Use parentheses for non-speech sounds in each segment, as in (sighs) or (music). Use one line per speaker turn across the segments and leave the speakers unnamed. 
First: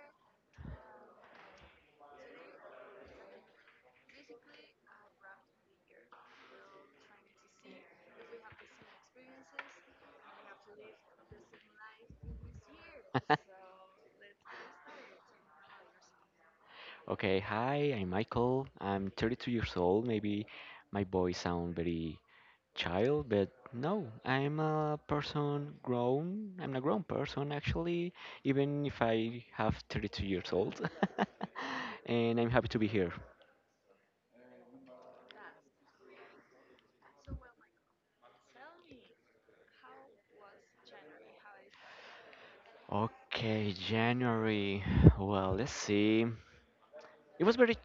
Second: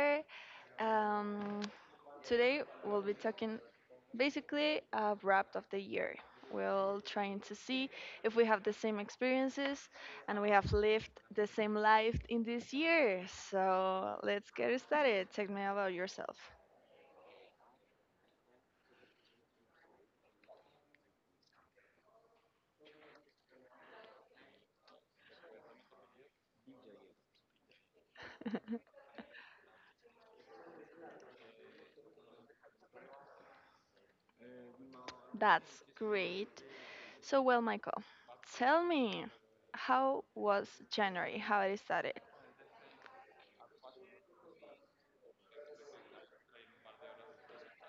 there. Um, Today we'll be talking basically a wrap of the year. We'll trying to see if we have the same experiences and we have lived the same life in this year. So let's get started. Tell me about yourself.
Okay, hi, I'm Michael. I'm 32 years old. Maybe my voice sound very child, but no, I'm a person grown. I'm a grown person actually,
(laughs)
even if I have 32 years old. (laughs) And I'm happy to be here.
That's great. So well, Michael, tell me, how was January? How it started?
Okay, January. (sighs) Well, let's see. It was very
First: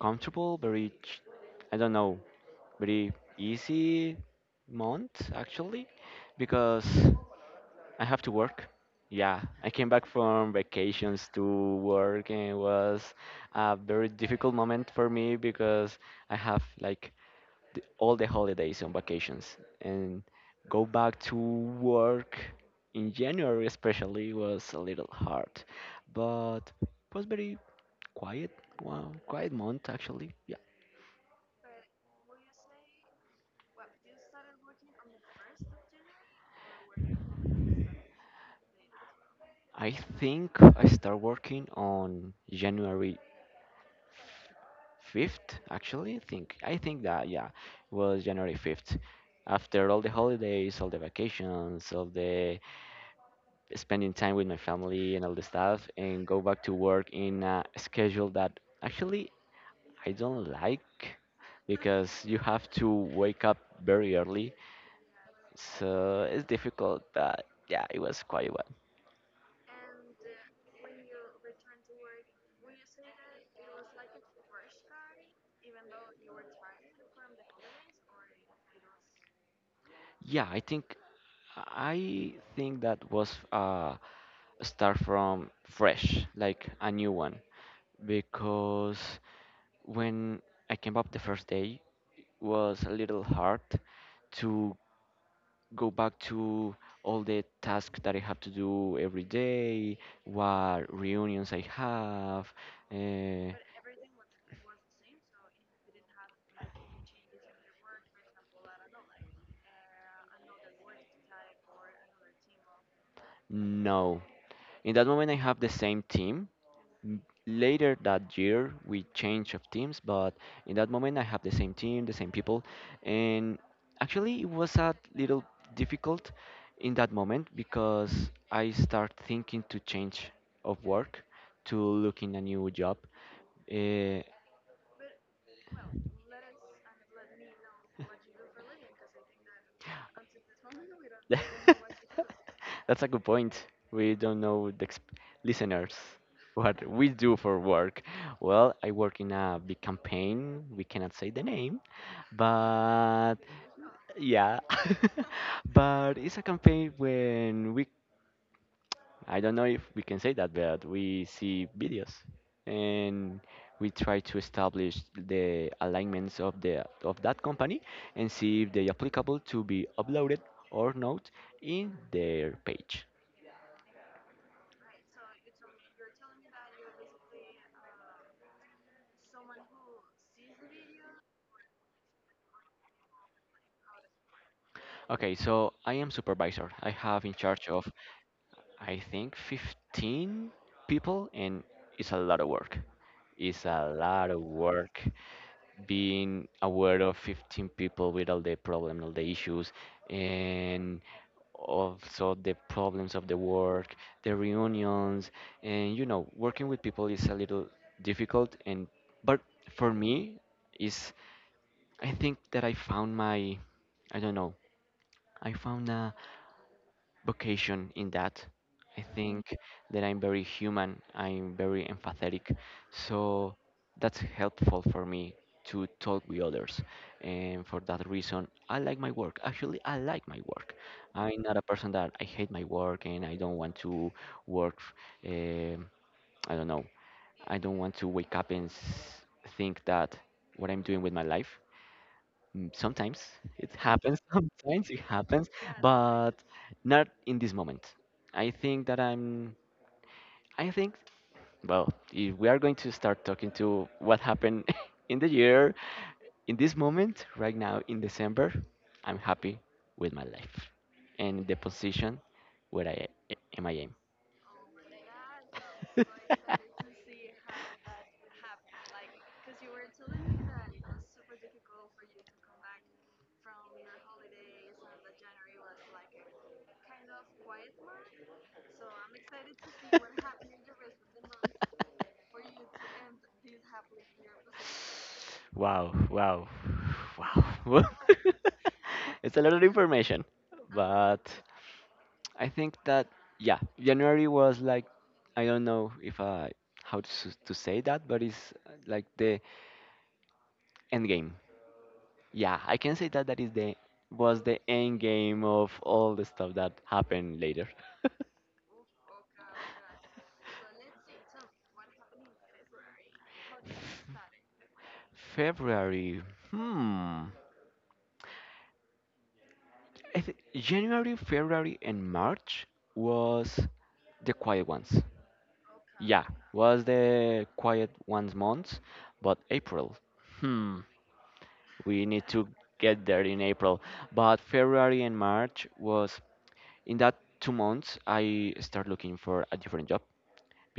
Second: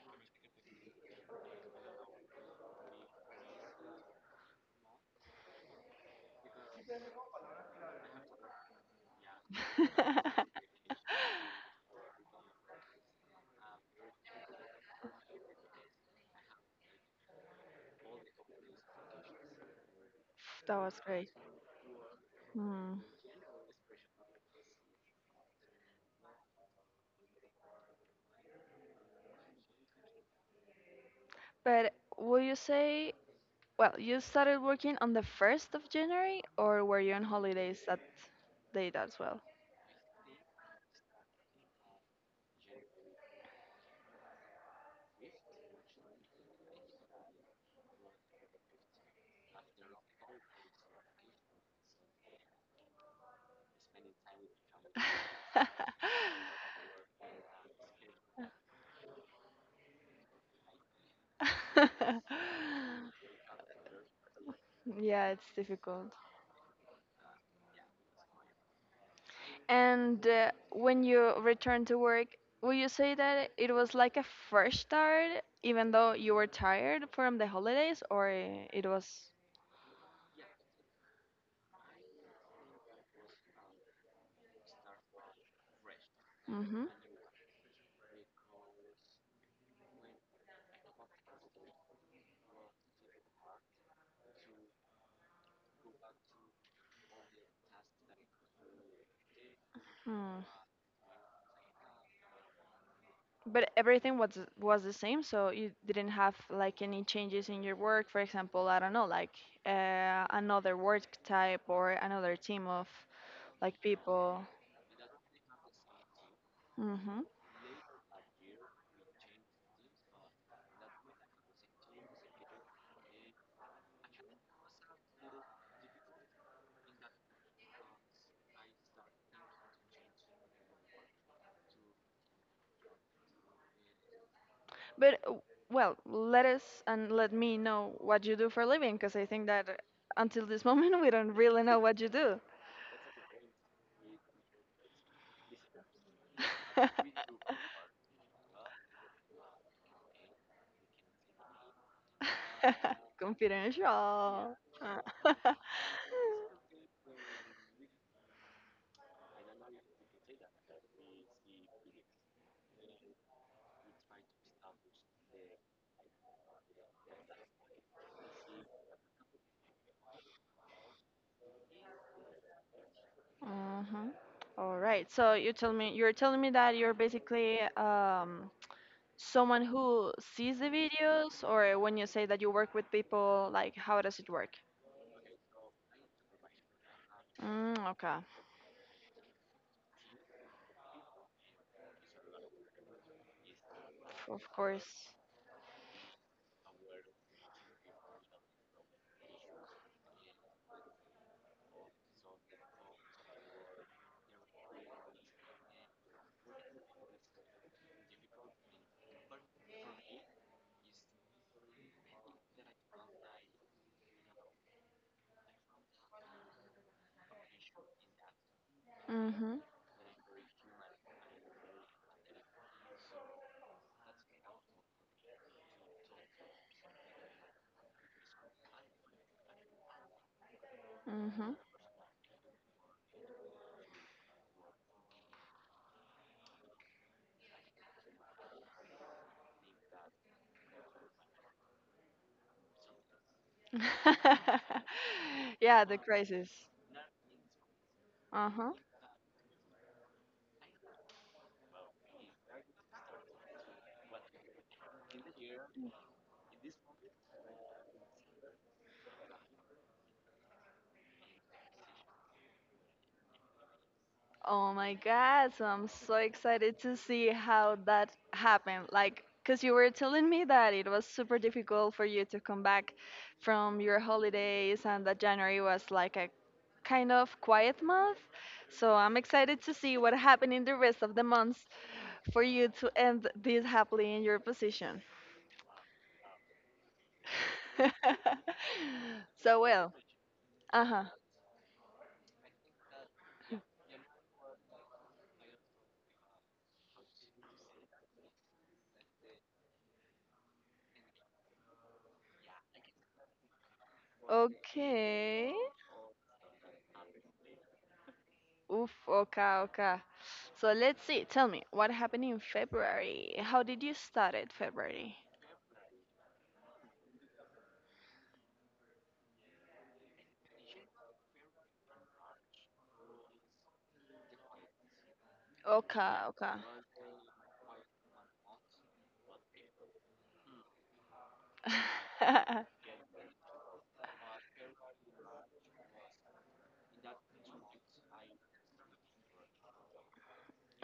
comfortable, very, I don't know, very easy month actually, because I have to work. Yeah, I came
(laughs)
back
That
from vacations to work, and it was a very difficult moment for me because I have like all the holidays on vacations, and go
was
back
great.
to work
Hmm.
in January especially was a little hard, but it was very quiet. Well, quiet month actually. Yeah,
But will you say, well, you started working on the 1st of January, or were you on holidays that date as well?
I think I start working on January 5th actually I think that yeah it was January 5th, after all the holidays, all the vacations, all the spending time with my family and all the stuff, and go back to work in a schedule
(laughs)
that actually I don't like because you have to wake up very early.
Yeah, it's difficult.
So it's difficult, but yeah, it was quite well.
And when you returned to work, will you say that it was like a fresh start, even though you were tired from the holidays, or it was?
Yeah, I think that was a start from fresh, like
Mm-hmm.
a new one, because when I came up the first day, was a little hard to go back to all the tasks that I have to do every day,
Hmm.
what reunions I have. Uh,
But everything was the same, so you didn't have like any changes in your work. For example, I don't know, like another work type or another team of like
no,
people.
in that moment I have the same team.
Hmm.
M- Later that year, we changed of teams, but in that moment, I have the same team, the same people, and actually, it was a little difficult in that moment because I start thinking to change of work, to look in a new job. Uh,
But well, let us and let me know what you do for a living, because I think that until this (laughs) moment we don't really know what you do.
(laughs) That's a good point. We don't know the listeners what we do for
(laughs)
work. Well, I work in a big campaign. We cannot say the name, but
Confidential.
yeah, (laughs)
Ah.
but it's a campaign when
(laughs)
we, I don't know if we can say that, but we see videos and we try to establish the alignments of the of that company and see if they are applicable to be uploaded or not in their page.
Uh-huh. All right. So you tell me, you're telling me that you're basically someone who sees the videos, or when you say that you work with people, like how does it work?
Okay, so I am supervisor. I have in charge
Mm,
of,
okay.
I think, 15 people, and it's a lot of work. It's a lot of
Of
work.
course.
Being aware of 15 people with all the problem, all the issues, and also the problems of the work, the reunions, and you know, working with people is a little difficult. And but for me, is, I think that I found my, I don't know, I found a vocation in that. I
Mm-hmm.
think that I'm very human, I'm very empathetic, so that's helpful for me to talk with others. And for that reason, I like my work. Actually, I like my work. I'm
Mm-hmm.
not a person that I hate my work and I don't want to work. Um, I don't know. I don't want to wake up and think that what I'm doing with my life. Mm, sometimes it happens, (laughs) sometimes
(laughs)
it happens,
Yeah, the
but
crisis.
not in this moment. I
Uh-huh.
think that I'm, I think, well, if we are going to start talking to what happened (laughs) in the year, in this moment, right now in December, I'm happy with my life and the position where I am.
Oh my god, so I'm so excited to see how that happened. Like, because you were telling me that it was super difficult for you to come back
(laughs)
from your holidays and that January was like a kind of quiet month. So I'm excited to see what happened in the rest of the months for you to end this happily in your
(laughs)
position.
Wow, wow, wow. (laughs) Well, (laughs)
(laughs)
it's a lot
So,
of
well,
information,
uh huh.
but I think that yeah, January was like, I don't know if I how to to say that, but it's like the end game. Yeah, I can say that that is the was the end game
Okay.
of all the stuff that happened later.
Oof, okay, okay. So let's see. Tell me, what happened in February? How did you
(laughs)
start it, February?
February. Hmm. January, February, and March was the quiet ones.
Okay,
Yeah,
okay.
was the quiet ones months, but April, hmm, we need to
(laughs)
get there in April. But February and March was, in that 2 months I start looking for a different job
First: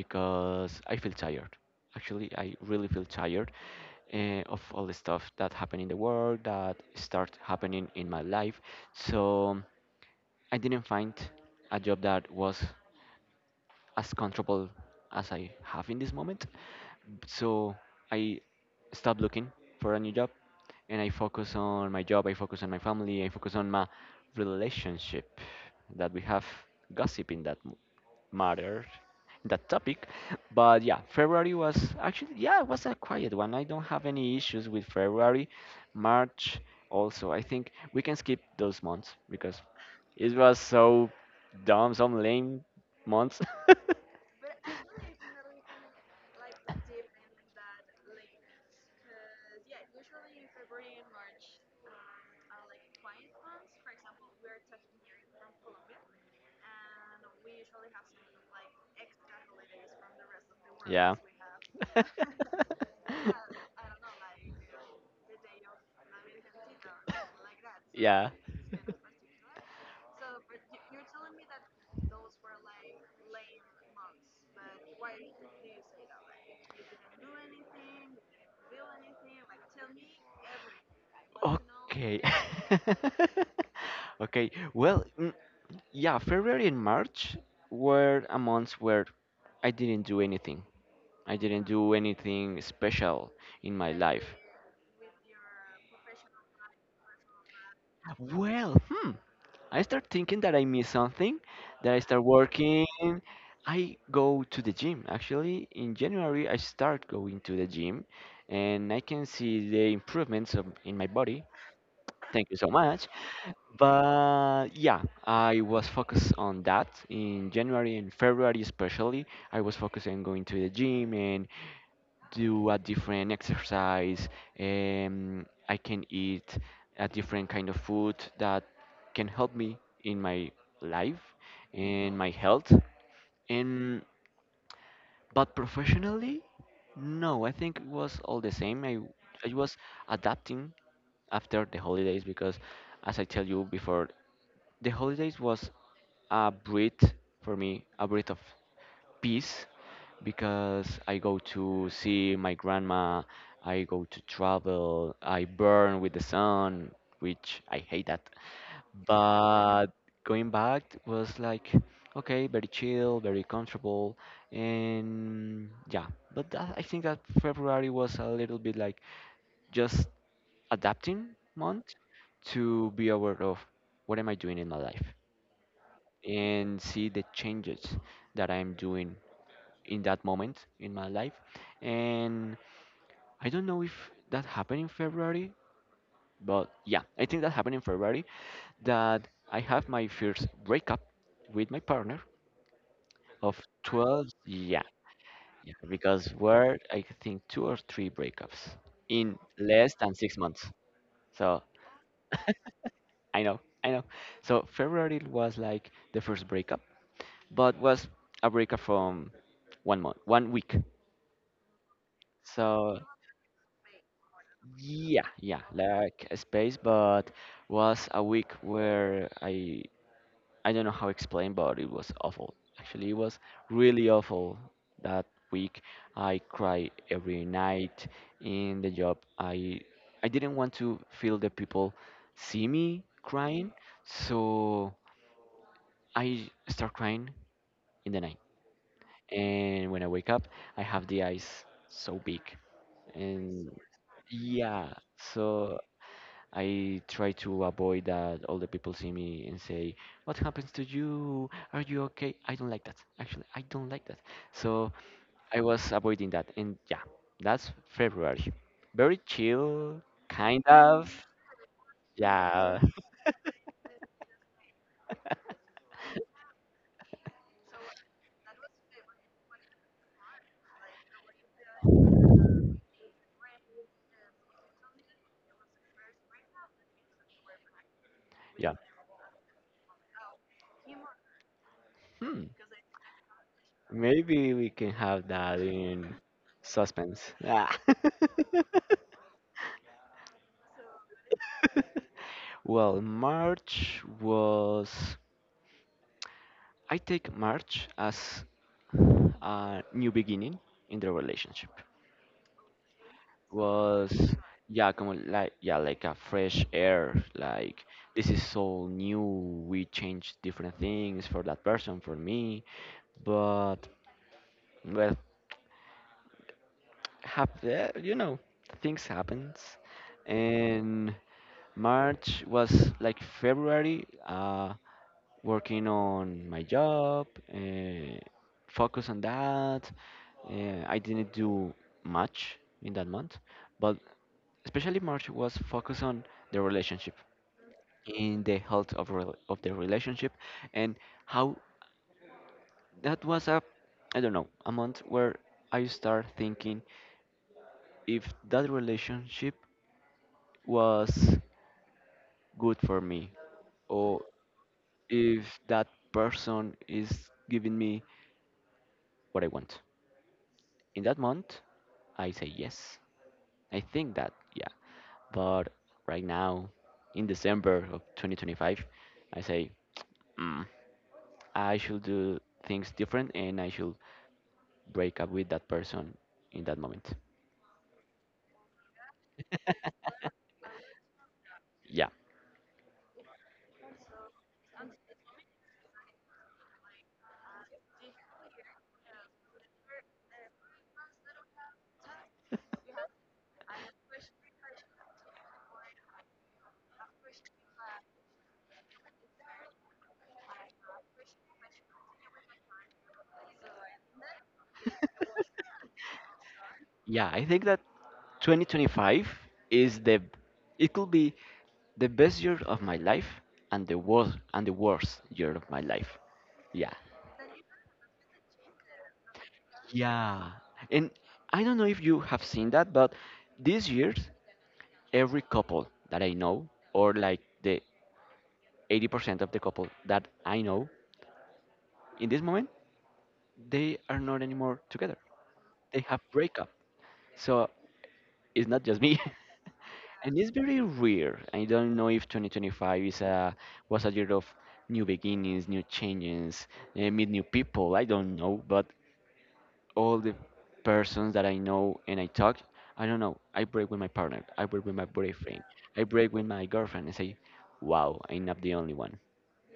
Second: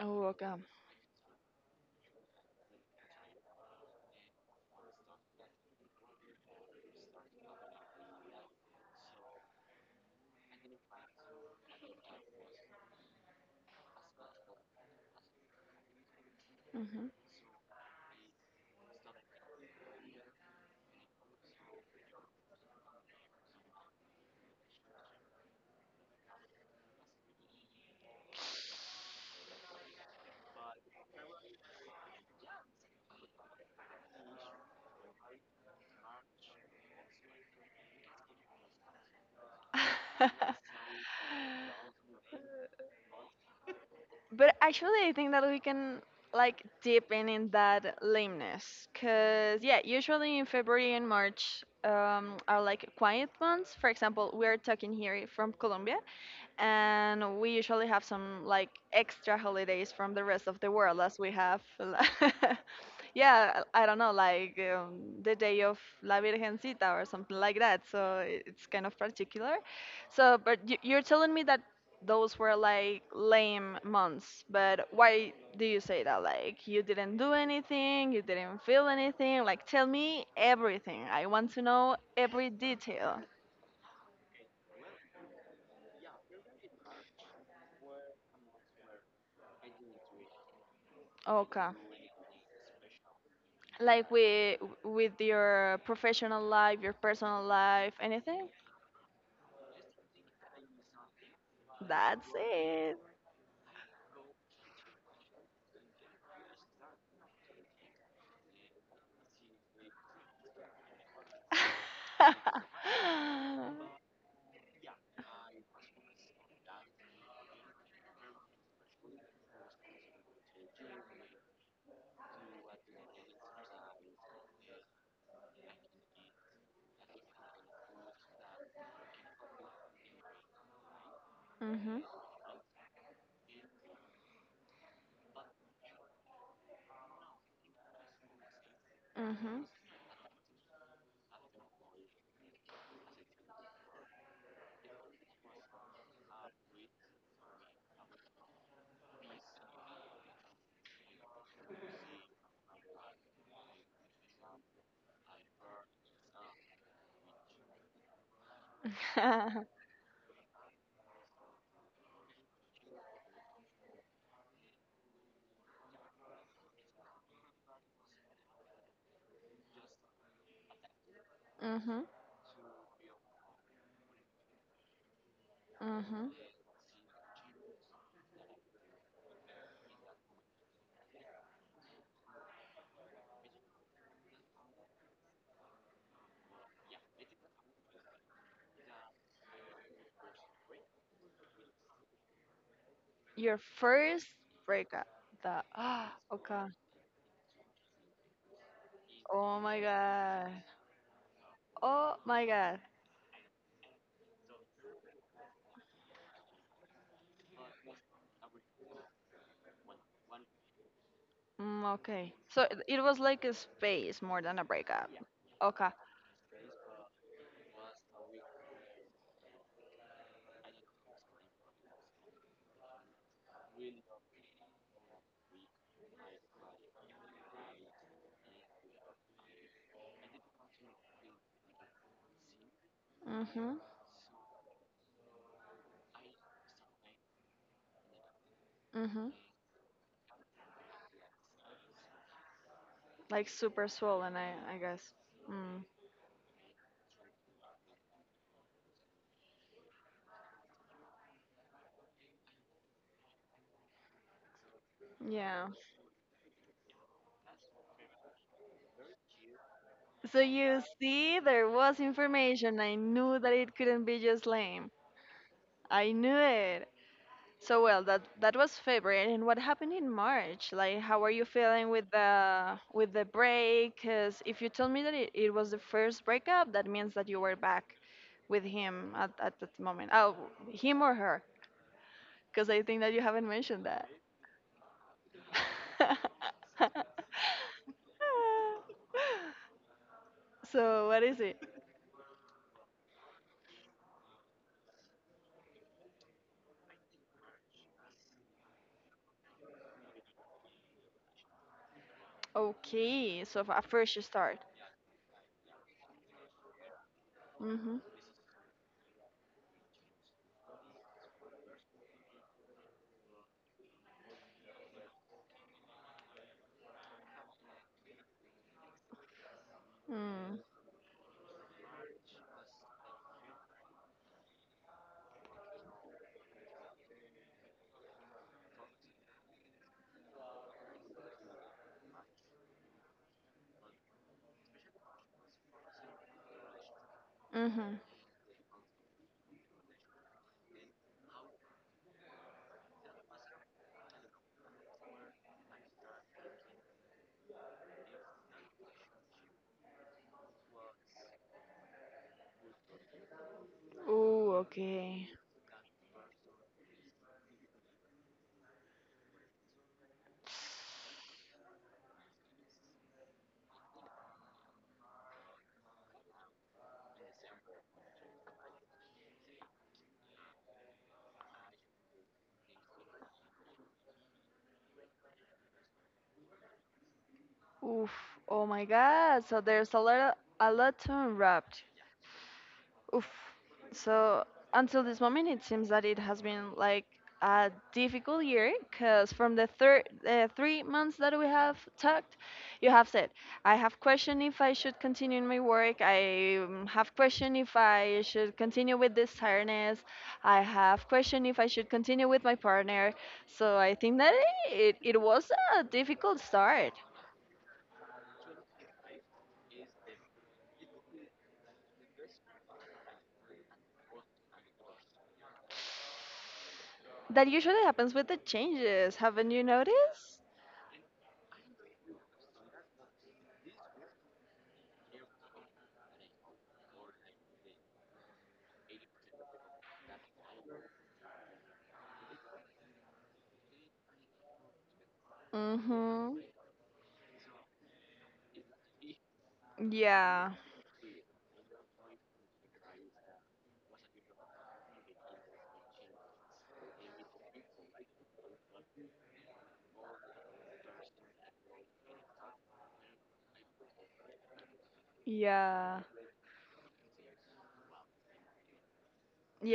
Oh, okay.
I feel tired. Actually, I really feel tired of all the stuff that happened in the world, that start happening in my life. So I didn't find a job that was as comfortable as I have in this moment.
Hmm.
So I stopped looking for a new job and I focus on my job, I focus on my family, I focus on my relationship that we have gossip in that matter, that topic. But yeah, February was actually yeah, it was a quiet one. I don't have any issues with February. March also. I think we can skip those months because it was
(laughs)
so dumb, some lame months. (laughs)
But actually, I think that we can like deepen in that lameness, cause yeah, usually in February and March are like quiet months. For example, we are talking here from Colombia. And we usually have some like extra holidays from the rest of the world
Yeah.
as we have
(laughs)
(laughs) yeah, I don't know, like the day of la virgencita or something like that, so
Yeah.
I- it's kind of particular. So but y- you're telling me that those were like lame months, but why do you say that? Like you didn't do anything, you didn't feel anything? Like tell me everything, I want to know
Okay.
every
(laughs)
detail.
Okay. Well, mm, yeah, February and March were a months where I didn't do anything. I didn't
Okay,
do anything special in my
like
life.
with your professional life, your personal life, anything?
Well, hmm, I start thinking that I miss something, that I start
That's
working.
it.
I go to the gym. Actually, in January, I start going to the gym and I can see the improvements of, in my body. Thank you so much.
(laughs)
But yeah, I was focused on that in January and February especially. I was focused on going to the gym and do a different exercise. I can eat a different kind of food that can help me in my life
Mhm.
and my health. And but professionally, no, I think it was all the same. I
Mhm.
was adapting after the holidays because, as I tell you before, the holidays was a breath for me, a breath of peace, because I go to see my grandma, I go to travel, I burn with the sun, which I hate that.
(laughs)
But going back was like, okay, very chill, very comfortable, and yeah. But that, I think that February was a little bit like just adapting month,
Mhm.
to be aware of what am I doing in my life
Mhm.
and see the changes that I'm doing in that moment in my life. And I don't know if that happened in February, but yeah, I think that happened in February that I have my first breakup with my partner
Your
of
first
12. Yeah,
breakup. The
yeah,
ah
because
okay.
we're, I think, two or three breakups in
Oh my
less than six
god.
months. So
Oh my god.
I know, I know. So February was like the first breakup, but was a breakup from one month, one week.
Mm, okay. So it
So
it was like a space more than a breakup.
yeah, yeah,
Okay.
like a space, but was a week where I don't know how to explain, but it was awful. Actually, it was really awful that week. I cried every night in the job. I didn't want to feel the people see me crying,
Mhm.
so I start crying in the night.
Mhm.
And when I wake up, I have the eyes so big,
Like
and
super swollen, I
yeah,
guess.
so
Mm.
I try to avoid that all the people see me and say, "What happens to you? Are you okay?" I don't like that. Actually, I don't like that. So I
Yeah.
was avoiding that, and yeah, that's February. Very chill,
So
kind
you
of.
see, there was
Yeah,
information. I knew that it couldn't be just lame. I knew it. So well, that that was February. And what happened in March? Like, how are you feeling with the break? Because if you tell me that it was the first breakup, that means that you were back with
yeah.
him at that moment. Oh, him or her?
Hmm.
Because I think that you haven't mentioned that.
Maybe we can have that in
(laughs)
suspense. Ah. (laughs)
So what is it?
Well, March was. I take March as a new beginning in the relationship.
Okay, so f- first you
Was
start.
yeah, como like yeah, like a fresh air. Like
Mhm.
this is all new. We changed different things for that person, for me. But well, have eh, you know things happens,
Mm.
and March was like February. Working on my job, uh, focus on that. I didn't do much in that month, but especially March was focused on the relationship,
Mhm.
in the health of rel of the relationship, and how that was a, I don't know, a month where I start thinking if that relationship was good for me, or
Ooh, okay.
if that person is giving me what I want. In that month, I say yes. I think that, yeah. But right now, in December of 2025, I say, mm, I should do things different and I should break up with that person in that moment.
Oof. Oh my God. So there's a lot to unwrap.
Yeah.
Oof. So until this moment, it seems that it has been like a difficult year because from the third 3 months that we have talked, you have said I have questioned if I should continue in my work. I have questioned if I should continue with this tiredness. I have questioned if I should continue with my partner. So I think that it was
(laughs)
a difficult start.
Yeah, I think that 2025 is the, it could be the best year of my life and the worst year of my life. Yeah.
That usually happens with the changes. Haven't you noticed?
Yeah. And I don't know if you have seen that, but this year every couple that I know, or like the 80% of the couple that I know, in this moment, they are not anymore together. They have
Mm-hmm.
breakup. So it's not just me. (laughs) And it's
Yeah.
very weird. I don't know if 2025 is a, was a year of new beginnings, new changes, eh, meet new people. I don't know, but all the persons that I know and I talk, I don't know. I break with my partner. I break with my boyfriend.
Yeah.
I break with my girlfriend and say, "Wow, I'm not the only one."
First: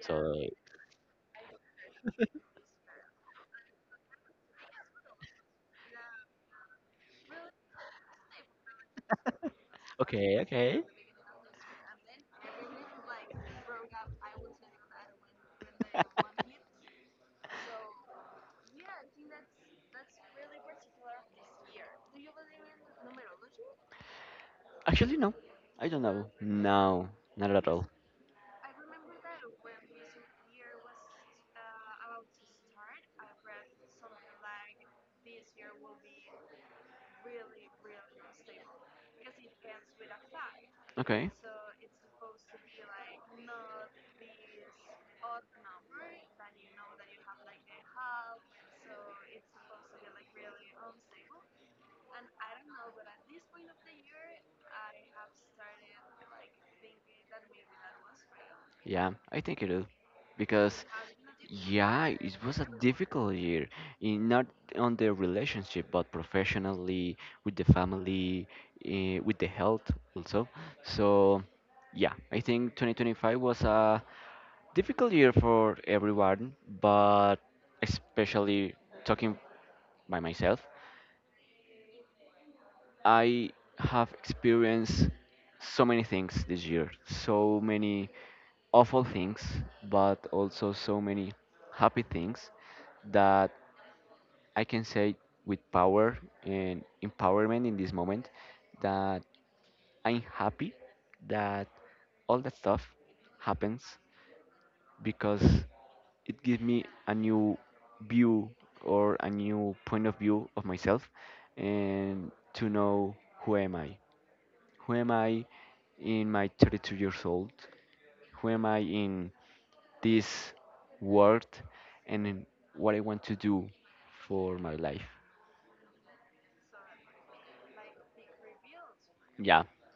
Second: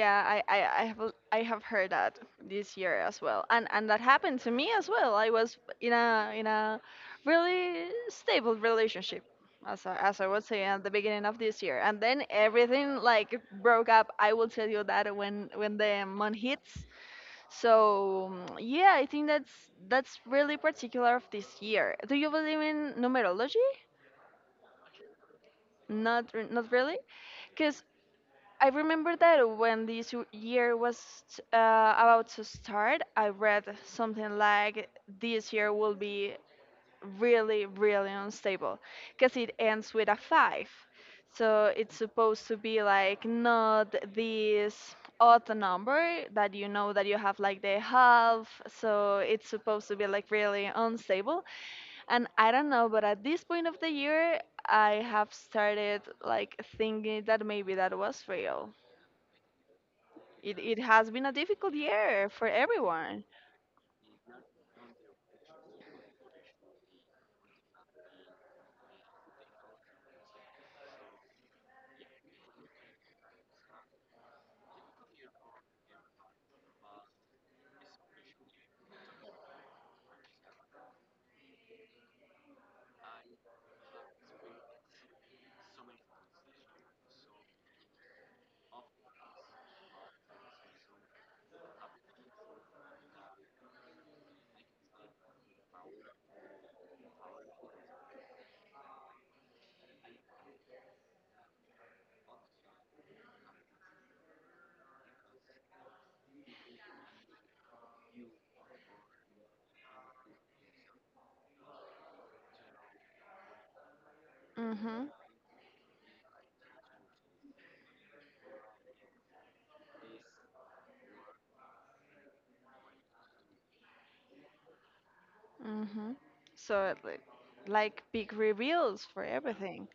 So like,
I have l- I have heard that this year as well, and that happened to me as well. I was in a really stable relationship, as I
okay,
was saying
okay.
at the beginning of this year, and then everything like broke up. I will tell you that when the month hits, so mm, yeah, I think that's really particular of this year. Do you believe in numerology?
Actually, no, I don't
Not
know.
re- not really,
No, not at
because
all.
I remember that when this w- year was about to start, I read something like this year will be really, really unstable because it ends with a five.
Okay.
So it's supposed to be like not this odd number that you know that you have like the half. So it's supposed to be like really unstable. And I don't know, but at this point of the year, I have started like thinking that maybe that was real.
Yeah, I think it is
It
because
has been a difficult
yeah,
year
it
for
was a
everyone.
difficult year in not on the relationship but professionally, with the family, with the health also. So yeah, I think 2025 was a difficult year for everyone, but especially talking by myself, I have experienced so many things this year, so many awful things, but also so many happy things that I can say with power and empowerment in this moment that I'm happy that all that stuff happens because it gives me a new view or a new point of view of myself and to know who am I. Who
Mhm.
am I in my 32 years old? Who am I in this word and in what I want to do for my life.
Mhm. So like big reveals for
Yeah.
everything.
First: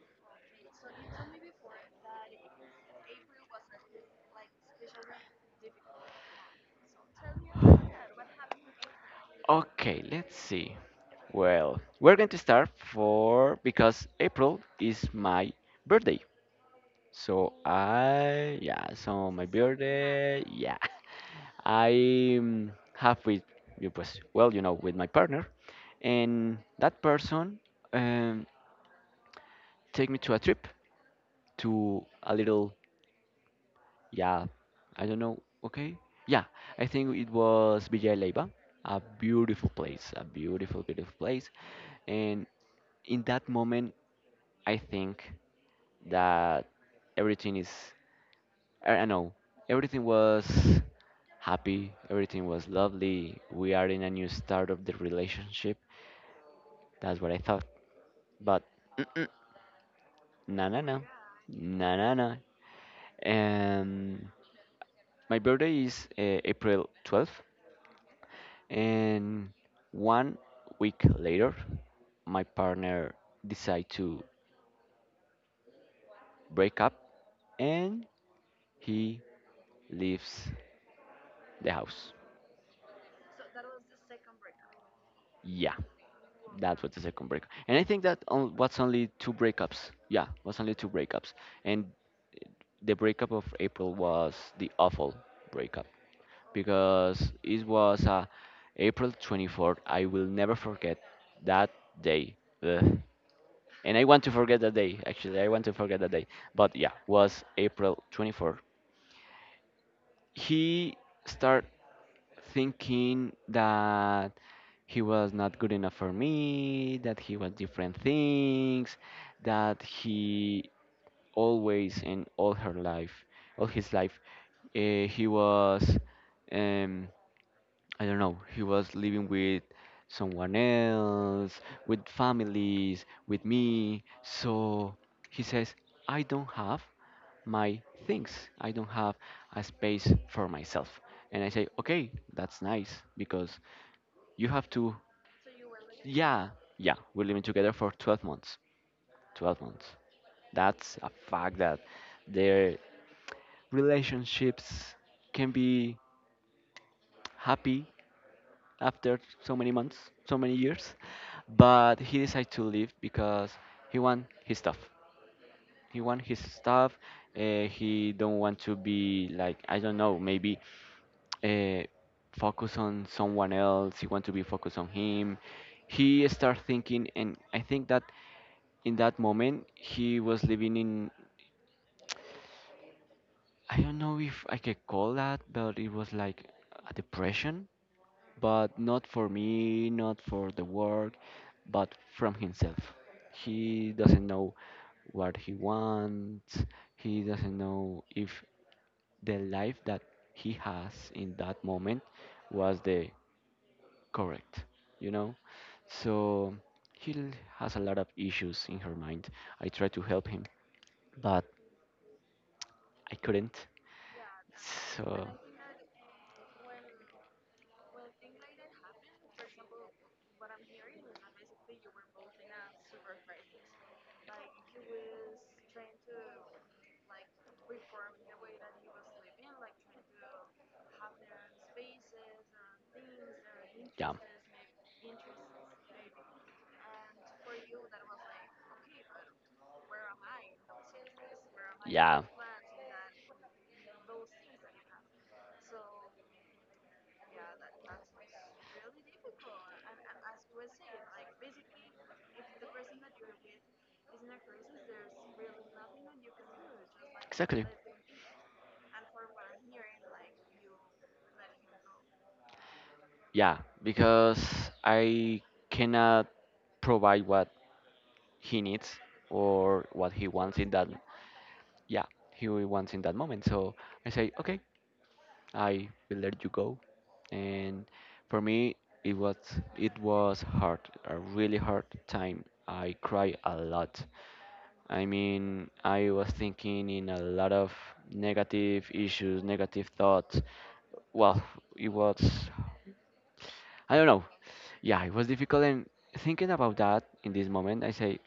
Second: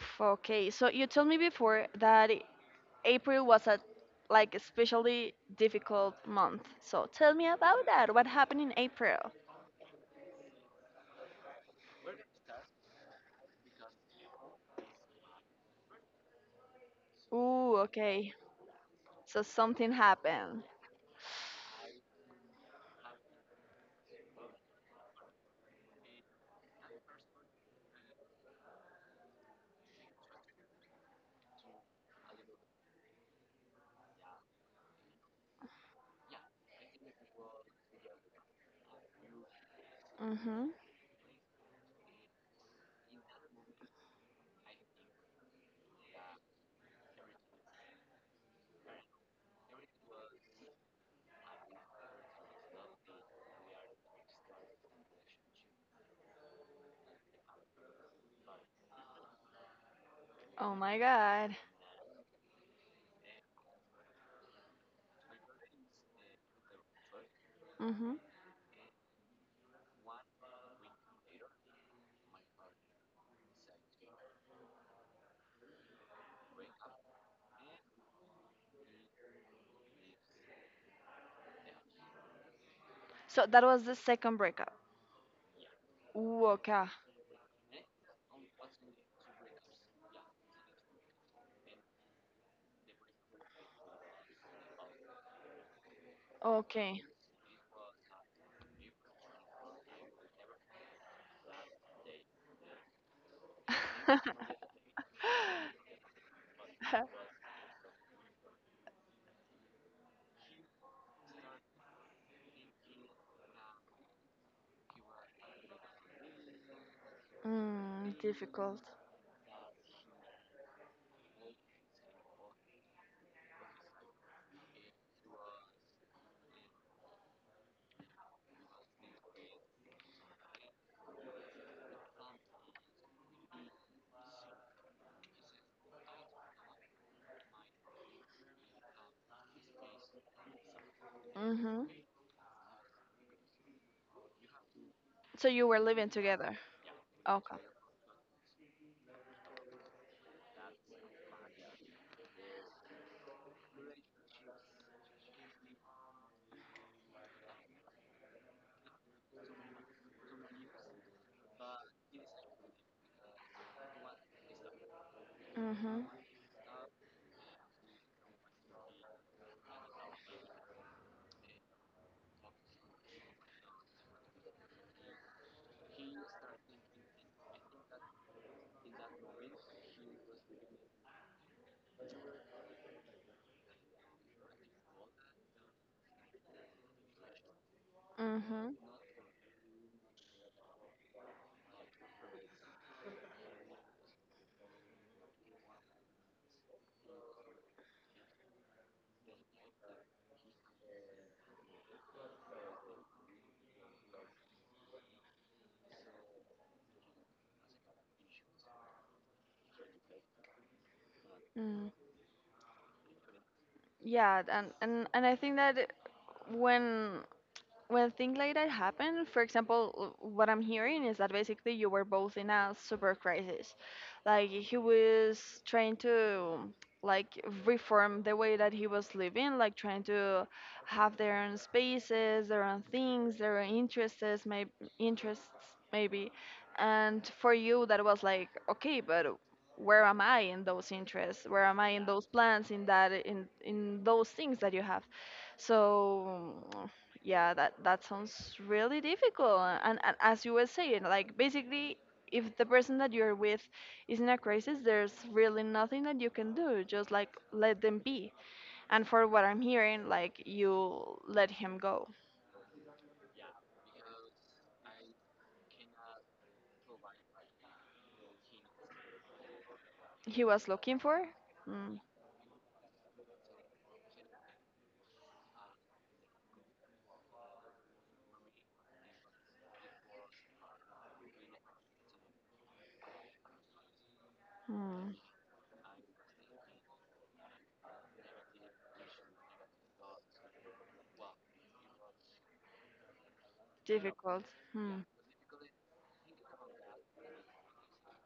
F- Okay, so you told me before that I- April was a like especially difficult month. So tell me about that. What happened in April?
Okay, let's see. Well, we're going to start for because April is my birthday. So
Ooh, okay.
I yeah, so
So
my
something
birthday,
happened.
yeah. (laughs) I have with you was well, with my partner and that person um, take me to a trip to a little Yeah, I don't know. Okay. Yeah, I think it was Villa Leiva, a beautiful place, a
Mhm.
beautiful, beautiful place. And in that moment, I think that everything is, I do know, everything was happy, everything was lovely. We are in a new start of the relationship. That's what I thought. But (clears throat) mm-mm, no,
Oh
no,
my
no,
God.
no, no, no. And my birthday is April 12th.
Mm-hmm.
And 1 week later, my partner decided to break up and he leaves the house.
So that was the second breakup.
Yeah,
Ooh,
that
okay.
was the second breakup. And I think that on, was only two breakups. Yeah, was only two breakups. And the breakup of April was the awful breakup
Okay.
because it was April 24th. I will never forget that day. Ugh. And I want to forget that day. Actually, I want to forget that day. But yeah,
(laughs)
was April 24. He started thinking that he was not good enough for me, that he was different
Mm, difficult.
things, that he always in all her life, all his life, he was. Um, I don't know, he was living with someone else, with families, with me. So he says, I don't have my things. I don't have a space for myself. And I say,
Mm-hmm.
okay, that's nice because you have to,
So you were living
yeah,
together.
yeah. We're living
Okay.
together for 12 months. 12 months. That's a fact that their relationships can be happy after so many months, so many years. But he decided to leave because he want his stuff.
Mm-hmm.
He want his stuff. He don't want to be like I don't know, maybe uh, focus on someone else. He want to be focused on him. He start thinking, and I think that in that moment he was living in I don't know if I could call that, but it was like a depression but
Mm-hmm.
not for me, not for the work, but from himself. He doesn't know what he wants, he doesn't know if the life that he has in that moment was the correct, you know? So he l- has a lot of issues in her mind. I tried to help him, but
Mm.
I couldn't.
Yeah,
So,
and I think that when when things like that happen, for example, w- what I'm hearing is that basically you were both in a super crisis. Like he was trying to like reform the way that he was living, like trying to have their own spaces, their own things, their own
yeah.
interests, maybe interests maybe. And for you that was like, okay, but where am I in those interests? Where am I in
Yeah.
those plans, in that in those things that you have? So yeah, that that sounds really difficult and as you were saying, like basically if the person that you're with is in a crisis, there's really nothing that you can do, just like
Exactly.
let them be. And for what I'm hearing, like you let him go.
Yeah, because I cannot provide what he needs or what he
He
wants in
was
that
looking for mm,
yeah, he wants in that moment. So I say, okay, I will let you go. And for me, it was it was hard, a really hard time. I cried a lot. I
mm,
mean, I was thinking in a lot of negative issues, negative thoughts. Well, it was I don't know.
difficult. Hmm.
Yeah, it was difficult. And thinking about that in this moment, I say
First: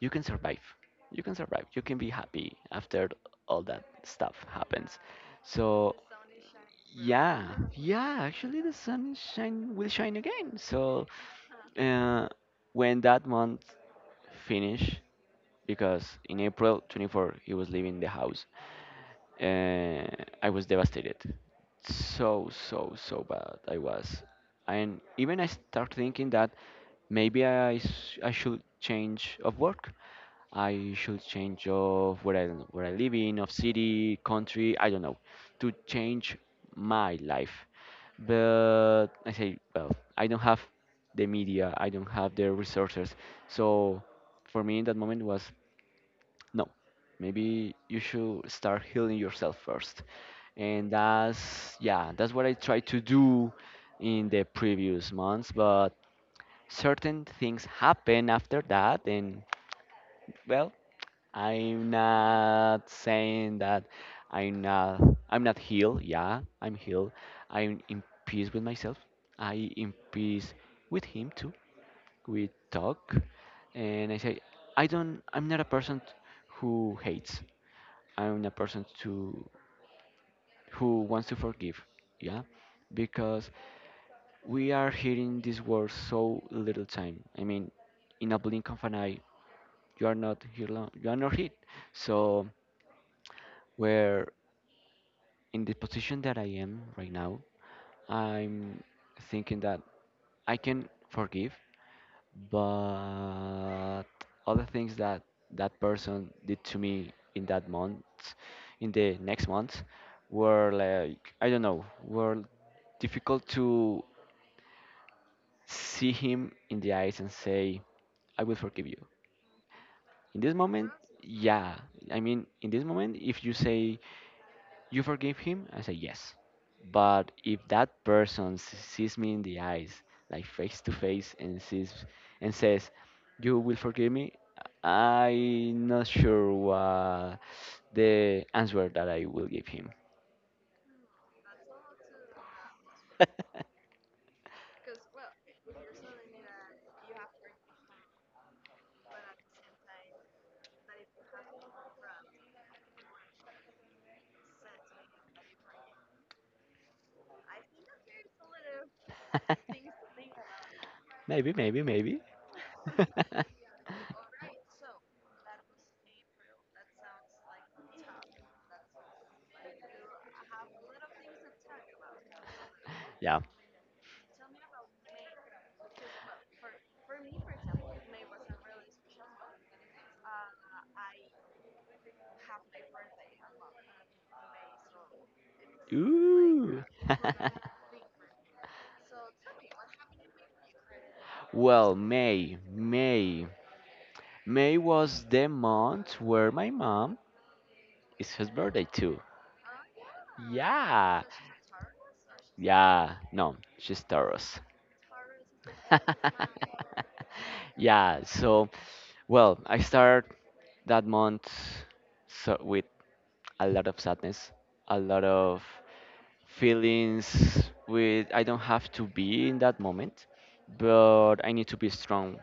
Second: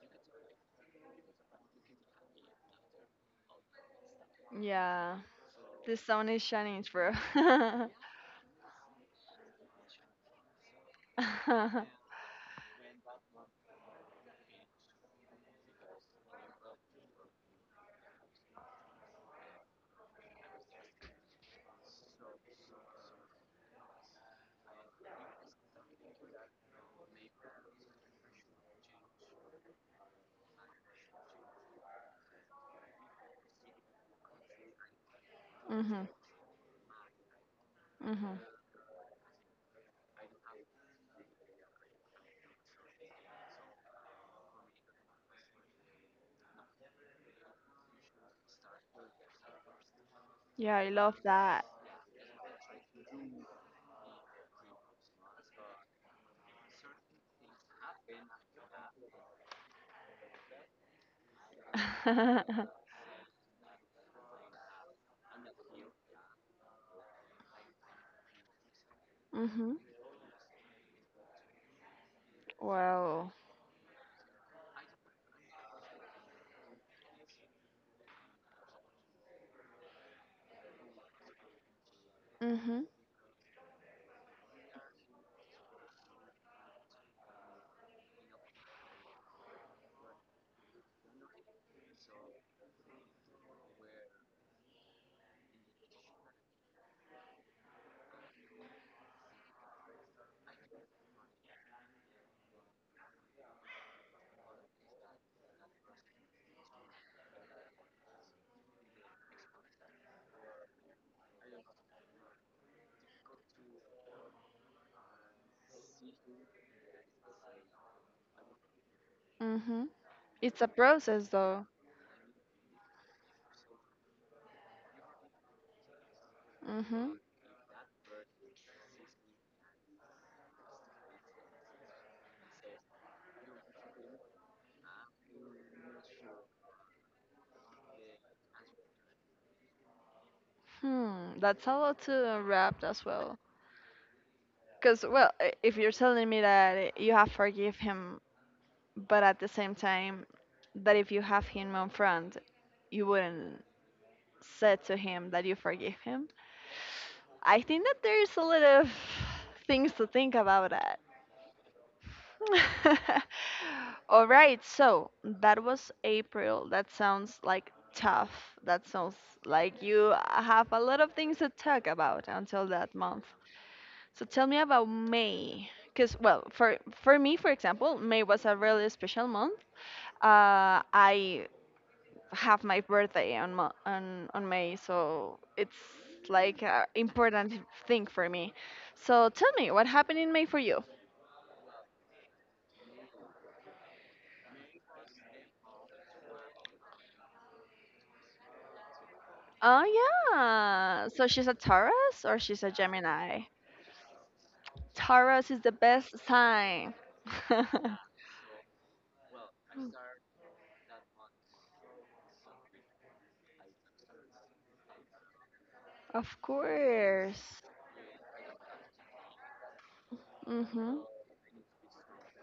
you can survive. You can survive. You can be happy after all that stuff happens.
Yeah.
So
This sound is shining through.
yeah,
(laughs)
yeah, actually the sun shine will shine again. So
Hmm.
uh, when that month finish, because in April 24 he was leaving the house, uh, I was devastated. So, so, so bad I was. And even I start thinking that I should change of work. I should change of where I live in, of city, country, I don't know, to change my life.
Hmm.
But I say, well, I don't have the media, I don't have the resources. So for me in that moment was no, maybe you should start healing yourself first.
Yeah, I
And
love that.
that's, yeah, that's what I tried to do in the previous months, but certain things happen after that. And, well, I'm
(laughs)
not saying that I'm not, I'm not healed. Yeah, I'm healed. I'm in peace with myself. I
Hmm.
in peace with him too. We talk,
Wow.
and I say, I'm not a person who hates. I'm a person to who wants to forgive, yeah,
Hmm.
because we are hearing this word so little time. I mean, in a blink of an eye, you are not here long, you are not hit. So, where in the position that I am right now, I'm thinking that I can forgive but other things that that person did to me in that month in the next month were like I don't know were difficult to see him in the eyes and say I will forgive you
Mm-hmm.
in this
It's a
moment.
process, though.
Yeah, I mean in this moment if you say you forgive him? I say yes.
Mm-hmm.
But if that person sees me in the eyes, like face to face, and sees and says, "You will forgive me," I'm not sure what the answer that I will give him.
Hmm. That's a lot to unwrap as well.
(laughs)
Because, well, I- if you're telling me that you have forgive him, but at the same time, that if you have him on front, you wouldn't say to him that you forgive him. I think that there's a lot of things to think about that.
Maybe, maybe, maybe.
(laughs)
(laughs)
All right, so that was April. That sounds like tough. That sounds like you have a lot of things to talk about until that month.
Yeah.
So tell me about May. Because, well, for me, for example, May was a really special month. I have my birthday on, Mo- on May, so it's like
Ooh.
an
(laughs)
important thing for me. So tell me, what happened in May for you?
Well, May, May. May was the month where my mom it's his birthday too.
Oh yeah.
Yeah.
So she's a Taurus or she's a
Yeah.
Gemini?
No, she's Taurus.
Taurus is the best
(laughs)
sign. (laughs)
Yeah. So, well, I start that month so with a lot of sadness, a lot of
Of course.
feelings with I don't have to be in that moment,
Hmm.
but I need to be strong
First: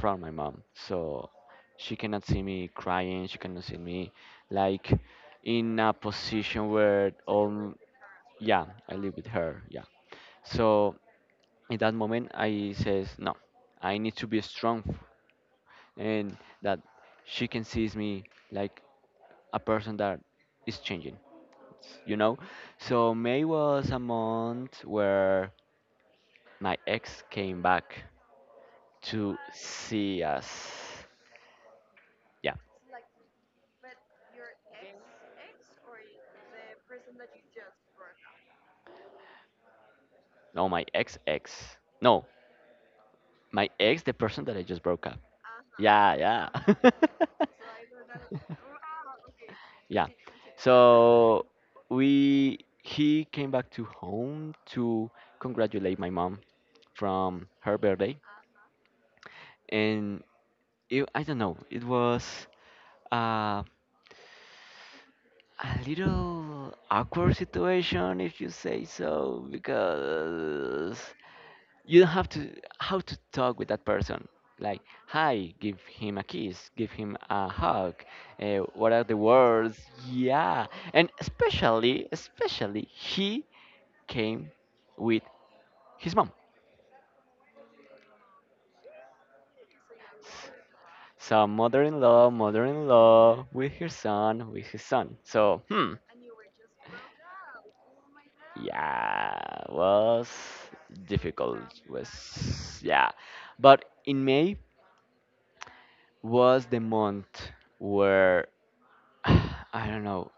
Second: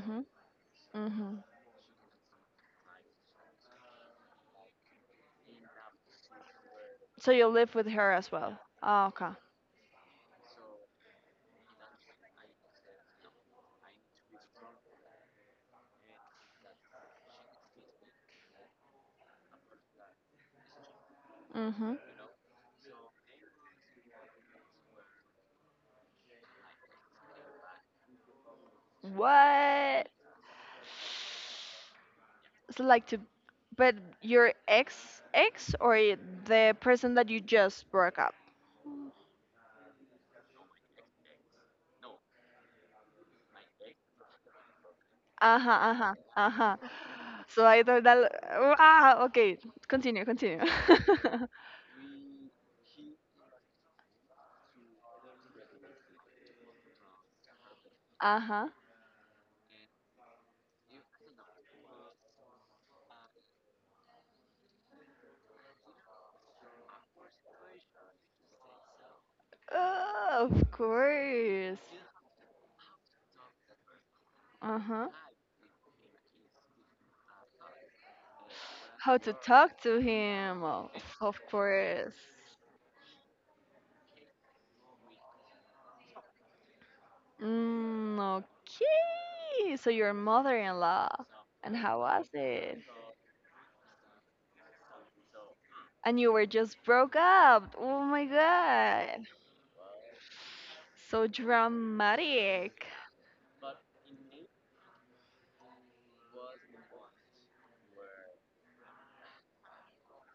from my mom. So
Hmm.
she cannot see me crying, she cannot see me like in a position where
So you
all
live with her as well.
yeah I
Oh,
live with
okay.
her, yeah. So in that moment I says no, I need to be strong and that she can sees me like a person that is changing,
Hmm.
you know. So May was a month where my ex came back to
What?
see
(sighs)
us. Yeah,
So like to, but your ex ex or y- the person that you just broke up?
no my ex ex, no my ex the person that I just broke up.
Uh-huh,
Yeah,
uh-huh,
yeah.
uh-huh.
(laughs)
So I thought that ah okay,
Yeah.
continue, continue. (laughs)
So we he came back to home to congratulate my mom from her birthday.
Uh-huh.
And it, I don't know it was uh, a little awkward situation if you say so
Of
because
course.
you don't have to how to talk with that person, like
Uh-huh.
hi give him a kiss give him a hug, what are the
How to
words.
talk to him?
Yeah, and
Of
especially,
course.
especially he came with his mom.
Mm, okay. So your mother-in-law.
So
And how was
mother-in-law,
it?
mother-in-law with her son with his son, so hmm
And you were just broke up. Oh my god.
yeah, was
So
difficult, was
dramatic.
yeah. But in May was the month where (sighs) I don't know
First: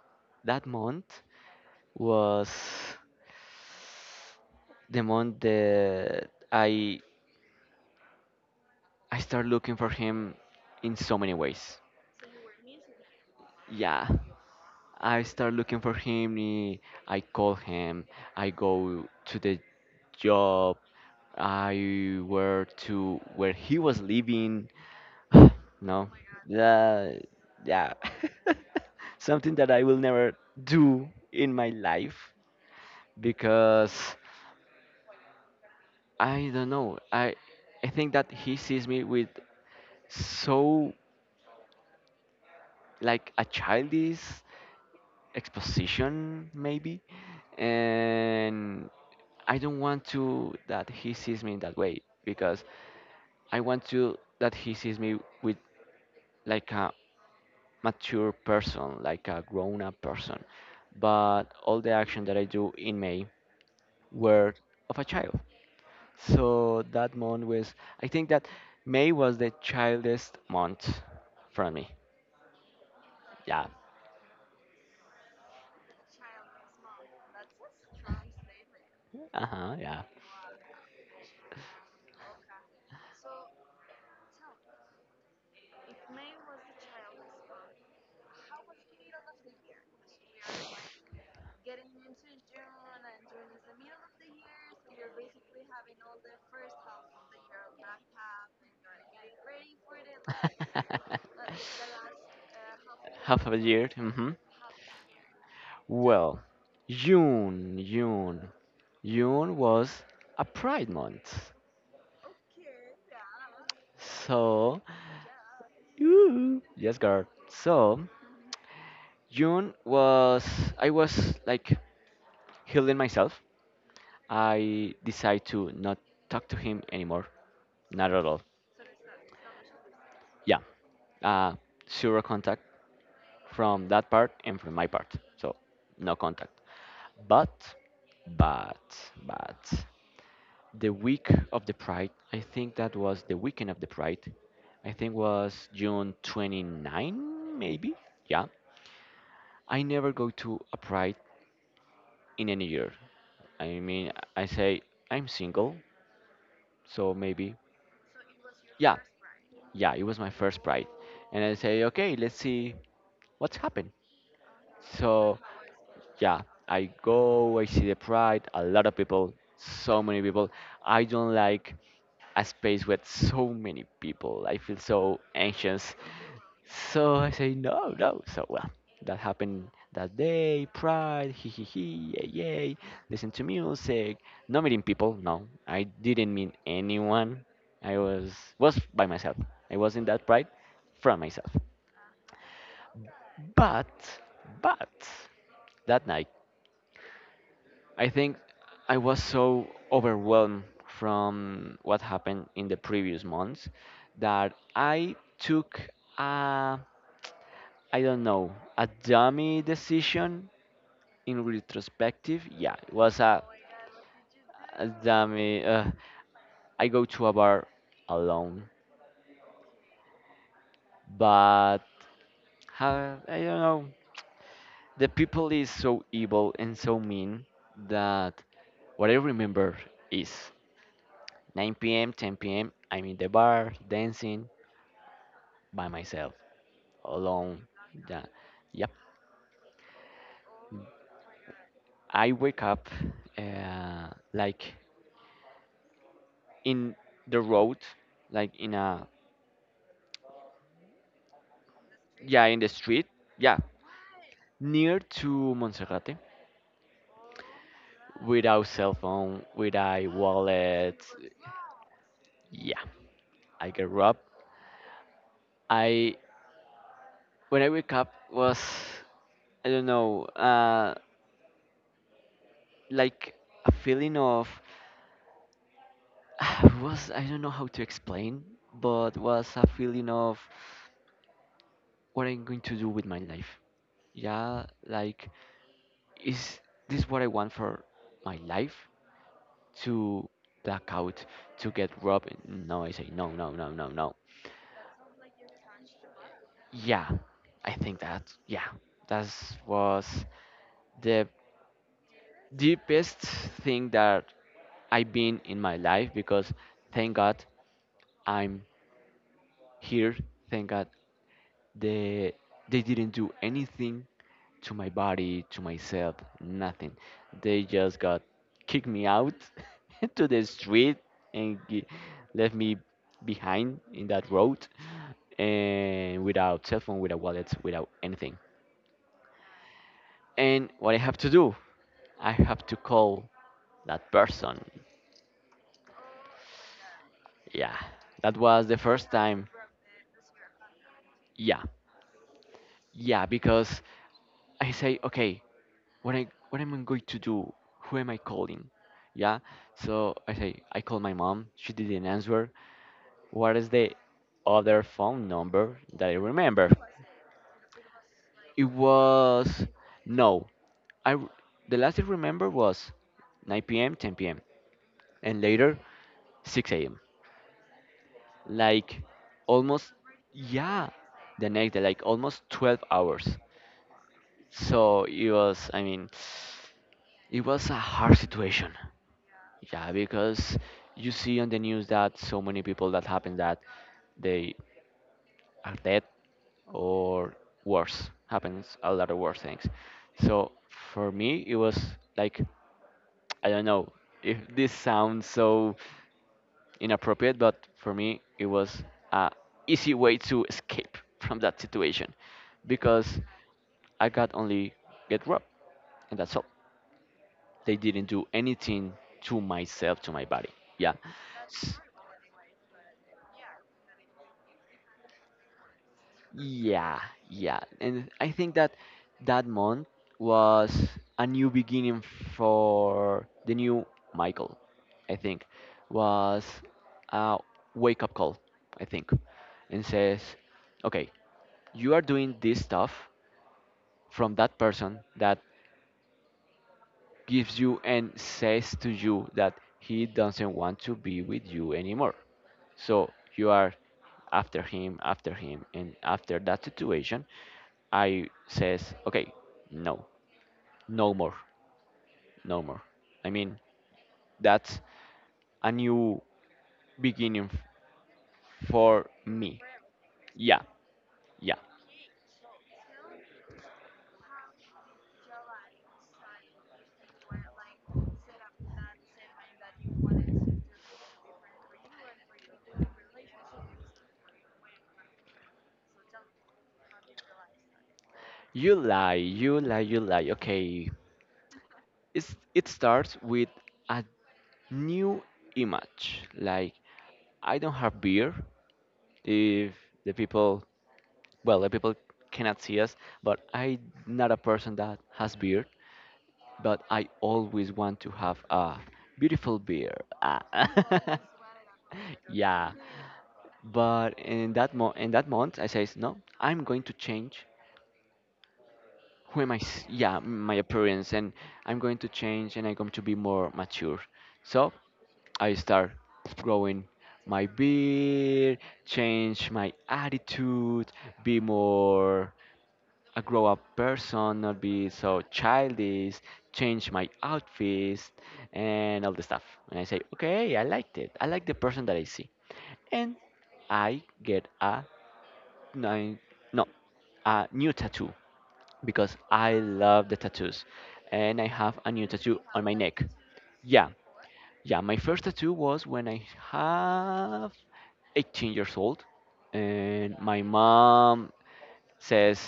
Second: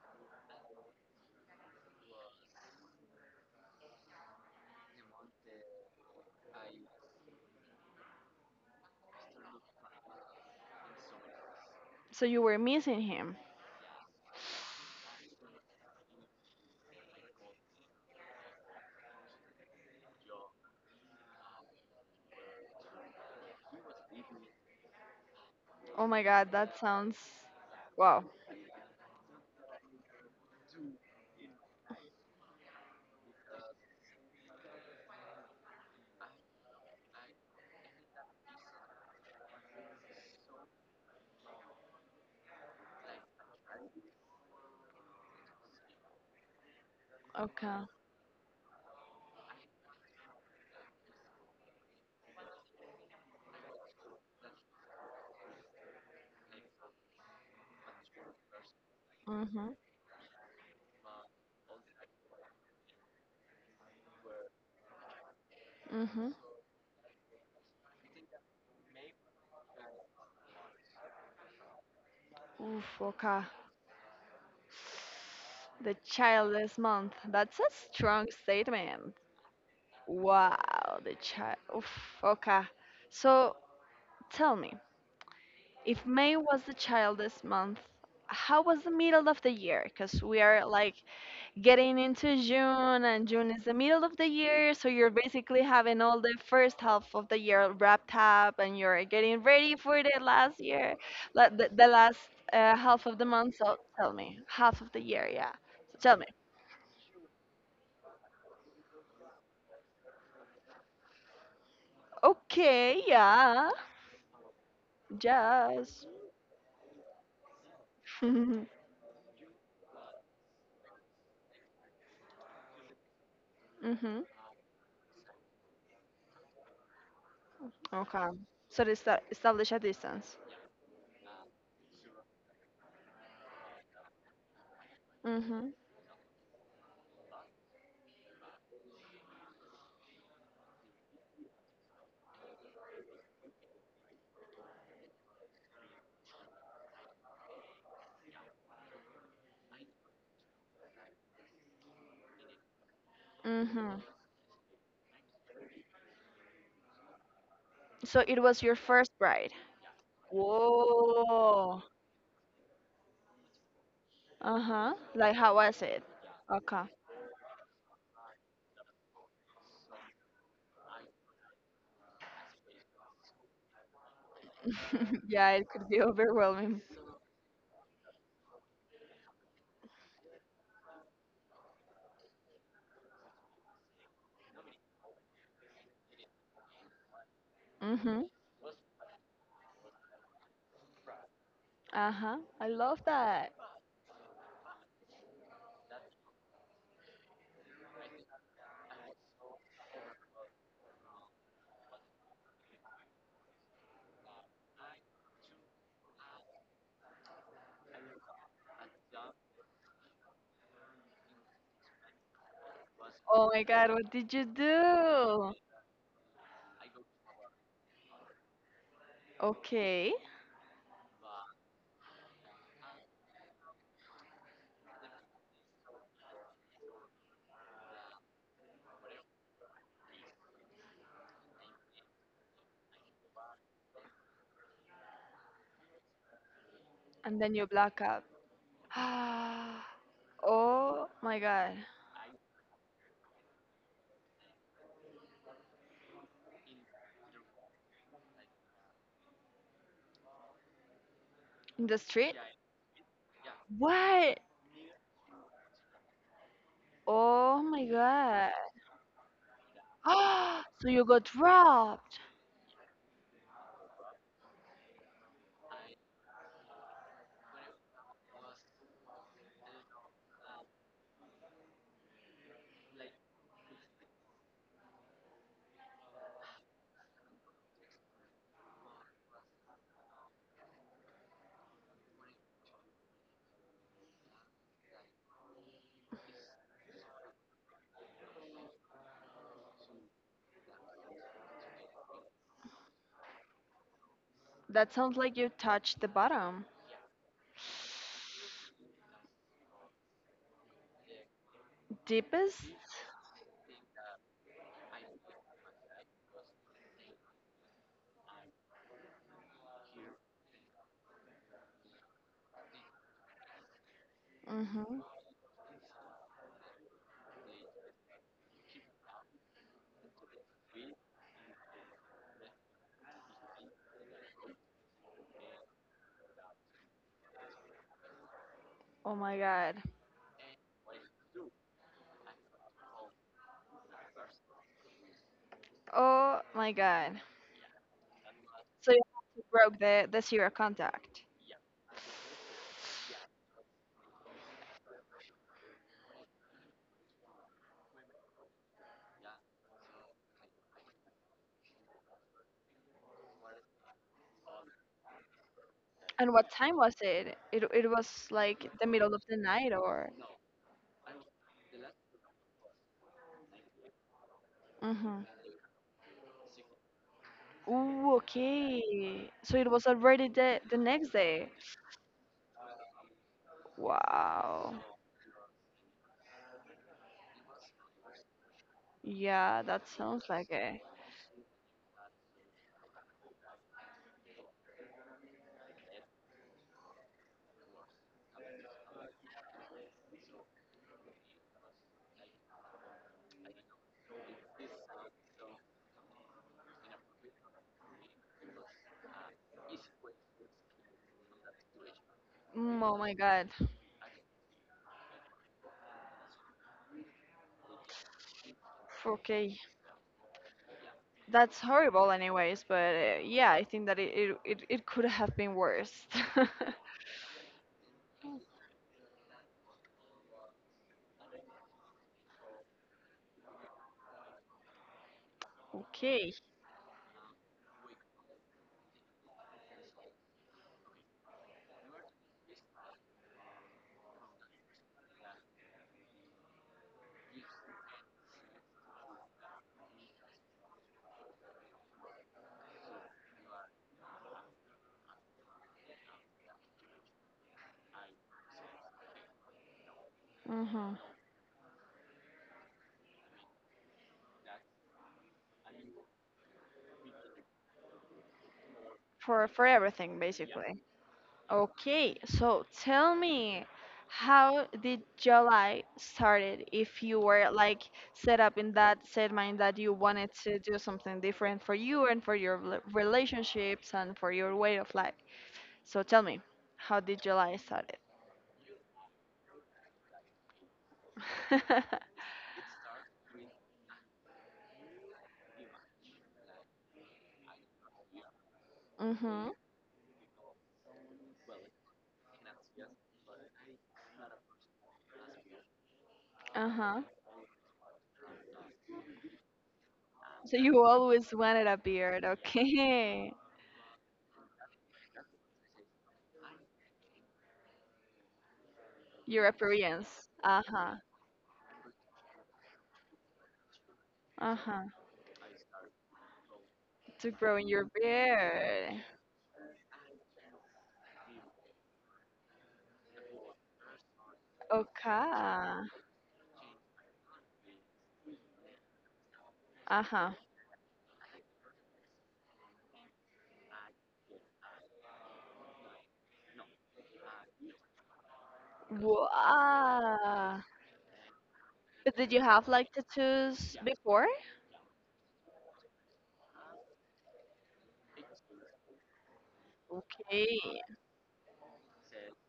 that month was the month that I started looking for him in so many ways.
So you were missing him.
Yeah, I start looking for him. Eh, I call him. I go to the job. I were to where he was living. (sighs)
Oh
No,
my god, that sounds
uh, yeah,
wow.
(laughs) something that I will never do in my life because I don't know. I think that he sees me with so like a childish exposition maybe,
Okay.
and I don't want to that he sees me in that way because I want to that he sees me with like a mature person, like a
Mhm.
grown up person. But all the action that I do in May were of a child.
Mhm.
So that month was, I think that May was the childest month for me.
Oof. Okay.
Yeah. (laughs)
The childless month. That's a strong statement.
Uh huh. Yeah.
Wow. The child. Oof. Okay. So tell me, if May was the childless month, how was the middle of the year? Because we are like getting into June, and June is the middle of the year, so you're basically having all the first half of the year wrapped up, and you're getting ready for the last year, la- the last half of the
(laughs) Half of
month.
a
So
year.
tell
Hmm.
me, half of the year, yeah. So tell me.
Well, June, June, June was a Pride month.
Okay, yeah,
So,
yes.
ooh, yes, girl. So
(laughs) Mhm.
June was I was like healing myself. I decided to not talk to him anymore. Not at
Okay.
all.
So they sta- establish a distance.
Yeah. Uh, zero contact from that part and from my part. So
Mhm.
no contact. But but the week of the Pride, I think that was the weekend of the Pride. I think was June 29 maybe. Yeah. I never go to a Pride in any year. I
Mhm.
mean, I say I'm single, so maybe
So it was your
yeah,
first bride.
yeah, it was my first pride. And I
Whoa.
say, okay, let's see what's happened.
Uh huh. Like
So
how was it?
yeah,
Okay.
I go, I see the pride, a lot of people, so many people. I don't like a space with so many people. I feel so
(laughs) Yeah, it could
anxious.
be overwhelming.
So I say, no, no. So, well, that happened that day. Pride, hee hee hee, yay, yay. Listen to music. No meeting people. No, I didn't meet anyone. I
Mm-hmm.
was by myself. I was in that pride from myself.
Uh-huh. I love that.
But, but that night, I think I was so overwhelmed from what happened in the previous months that I took a I don't know a dummy decision in retrospective, yeah, it was a,
Oh my God, what did you
damn
do?
it. I go to a bar alone,
Okay.
but how, I don't know. The people is so evil and so mean that what I remember is 9 p.m., 10 p.m. I'm in the bar dancing by myself
And then you
alone.
black out.
Yeah, yep.
(sighs) Oh my God.
I wake up uh, like, in the road, like in a
In the street?
yeah, in the street. Yeah,
What?
near to Monserrate,
Oh my God.
without cell phone, without
(gasps) So
wallet.
you got robbed.
Yeah, I grew up. I when I wake up was, I don't know, like, a feeling of (sighs) was, I don't know how to explain, but was a feeling of what I'm going to do with my life. Yeah, like, is this what I want for my life? To black out, to get robbed? No, I say no, no, no, no, no.
That sounds like you touched the bottom.
Yeah, I think that, yeah, that was the
(sighs) Deepest?
deepest thing that I've been in my life, because thank God I'm here. Thank God they they didn't do anything to my
Mm-hmm.
body, to myself, nothing. They just got kicked me out (laughs) to the street, and left me behind in that road, and without cell phone, without wallets, without anything.
Oh my God.
And what I have to do? I have to call that person.
Oh my God.
Yeah, that was the
So
first
you
time.
broke the zero contact.
Yeah, yeah, because I say, okay, what am I going to do? Who am I calling? Yeah, so I say I call my mom. She didn't answer. What is the other phone number that I
And what
remember?
time was it? It was
It
like the middle of the
was
night or
no. I r- the last I remember was 9 p.m., 10 p.m.,
mm-hmm.
and later 6 a.m.,
Ooh,
like,
okay. So it was
almost,
already the
yeah,
next
the
day.
next day, like almost 12 hours.
Wow.
So it was, I mean, it was a hard situation.
Yeah, that
Yeah,
sounds like
because
it.
you see on the news that so many people that happen that they are dead, or worse, happens a lot of worse things. So for me it was, like, I don't know if this sounds so inappropriate, but for me it was a easy way to escape (laughs) from that situation,
Mm, oh my
because
God.
I got only get robbed, and that's all. They didn't do anything to
Okay.
myself, to my body. Yeah.
That's
S-
horrible anyways, but yeah, I think that it could have been worse. (laughs)
yeah, yeah. And I think that that month was a new beginning for the new Michael, I think,
Okay.
was a wake up call, I think, and says, okay, you are doing this stuff from that person that gives you and says to you that he doesn't want to be with you anymore. So you are after him, and after that situation, I says, okay, no,
Mm-hmm.
no more, no more. I mean, that's a new beginning for me.
For everything
Yeah,
basically.
yeah.
Okay, so tell me, how did your life started if you were like set up in that set mind that you wanted to do something different for you and for your rela- relationships and for your way of life? So tell me, how did your life started?
You lie, you lie, you lie. Okay,
(laughs)
it starts with a new image. Like, I don't have beer.
Mm-hmm.
If the people, well, the people cannot see us, but I'm not a person that has beer. But
Uh-huh.
I always want to have a beautiful beer. Ah.
So you always wanted a beard,
(laughs) Yeah.
okay.
But in that month, I says no. I'm going to change,
(laughs)
who
Your
am I? Yeah,
appearance.
my
Uh-huh.
appearance, and I'm going to change, and I'm going to be more mature. So
Uh-huh.
I start growing
To
my
grow in your
beard,
beard.
change my attitude, be more a grow up person, not be so
Okay.
childish, change my outfits and all the stuff. And I say,
Uh-huh.
okay, I liked it. I like the person that I see. And I get a nine, no, a new tattoo, because I love the
Wow.
tattoos. And I have a new
But did you
tattoo on
have
my
like
neck.
tattoos
Yeah,
before?
yeah, my first tattoo was when I have 18 years old, and my
Okay.
mom says,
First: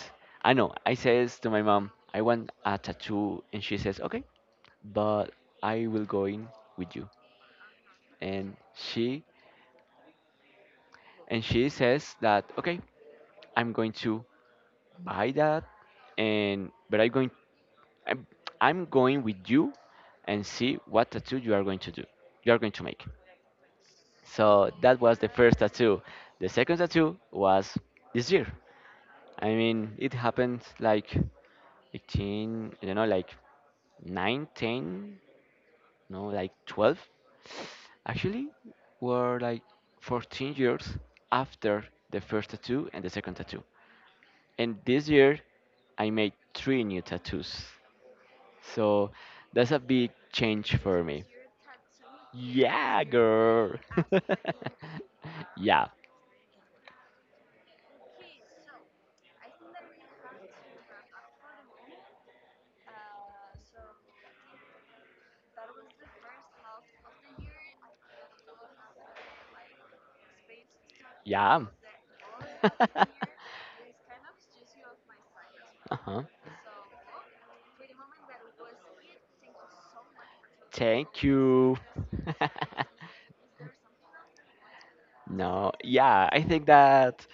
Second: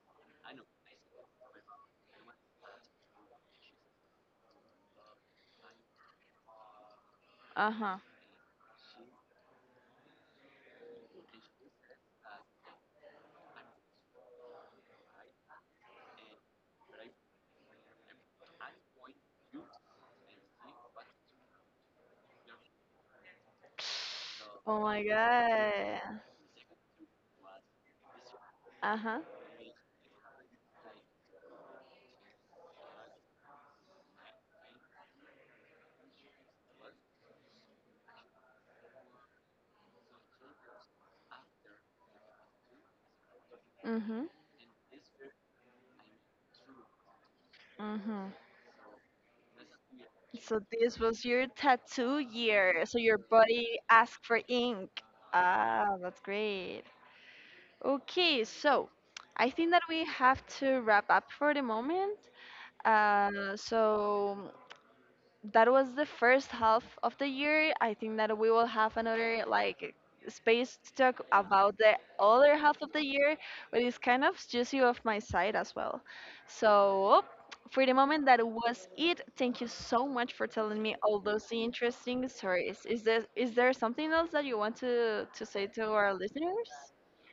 I know, I says to my mom, I want a tattoo, and she says, okay, but I will go in with you.
Uh-huh.
And she and she says that, okay, I'm going to buy that, and but I'm, I'm going with you, and see what tattoo you are going to do, you are going to make. So
Oh
that
my
was the first tattoo.
god.
The second tattoo was this year.
Uh-huh.
I mean, it happened like 18, I don't know, like 9, 10, no, like 12. Actually, were like 14 years after the first tattoo and the second tattoo.
Mm-hmm.
And this year, I made three new tattoos.
Mm-hmm.
So that's a big
So
change
this
for me.
was your tattoo year. So
Yeah,
your
girl.
body asked for ink.
(laughs) Yeah.
Ah, that's great. Okay, so I think that we have to wrap up for the moment. So that was the first half of the year. I think that we will have another like space to talk
Yeah.
about the other half of the
(laughs)
year, but it's kind of juicy of my side as well.
Uh-huh.
So for the moment, that was it. Thank you so much for telling me all
Thank
those
you.
interesting
(laughs)
stories. Is there something else that you want to say
No,
to our
yeah, I think
listeners?
that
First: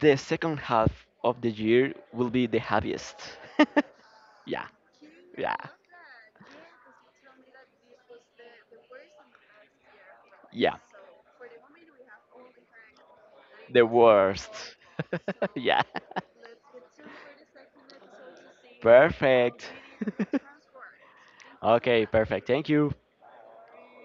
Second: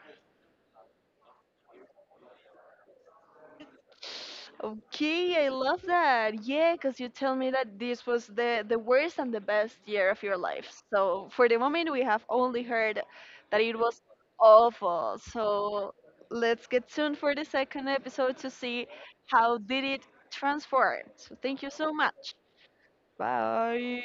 the second half of the year will be the happiest. (laughs) Yeah,
Okay, I
yeah,
love that. Yeah, because you tell me that this was the worst and the best year of your
yeah.
life. So for the moment, we have only heard that it
The
was
worst.
awful.
(laughs) Yeah.
So let's get tuned for the second episode to see how
Perfect.
did it
(laughs)
transform. So thank you so
Okay,
much.
perfect. Thank you.
Bye.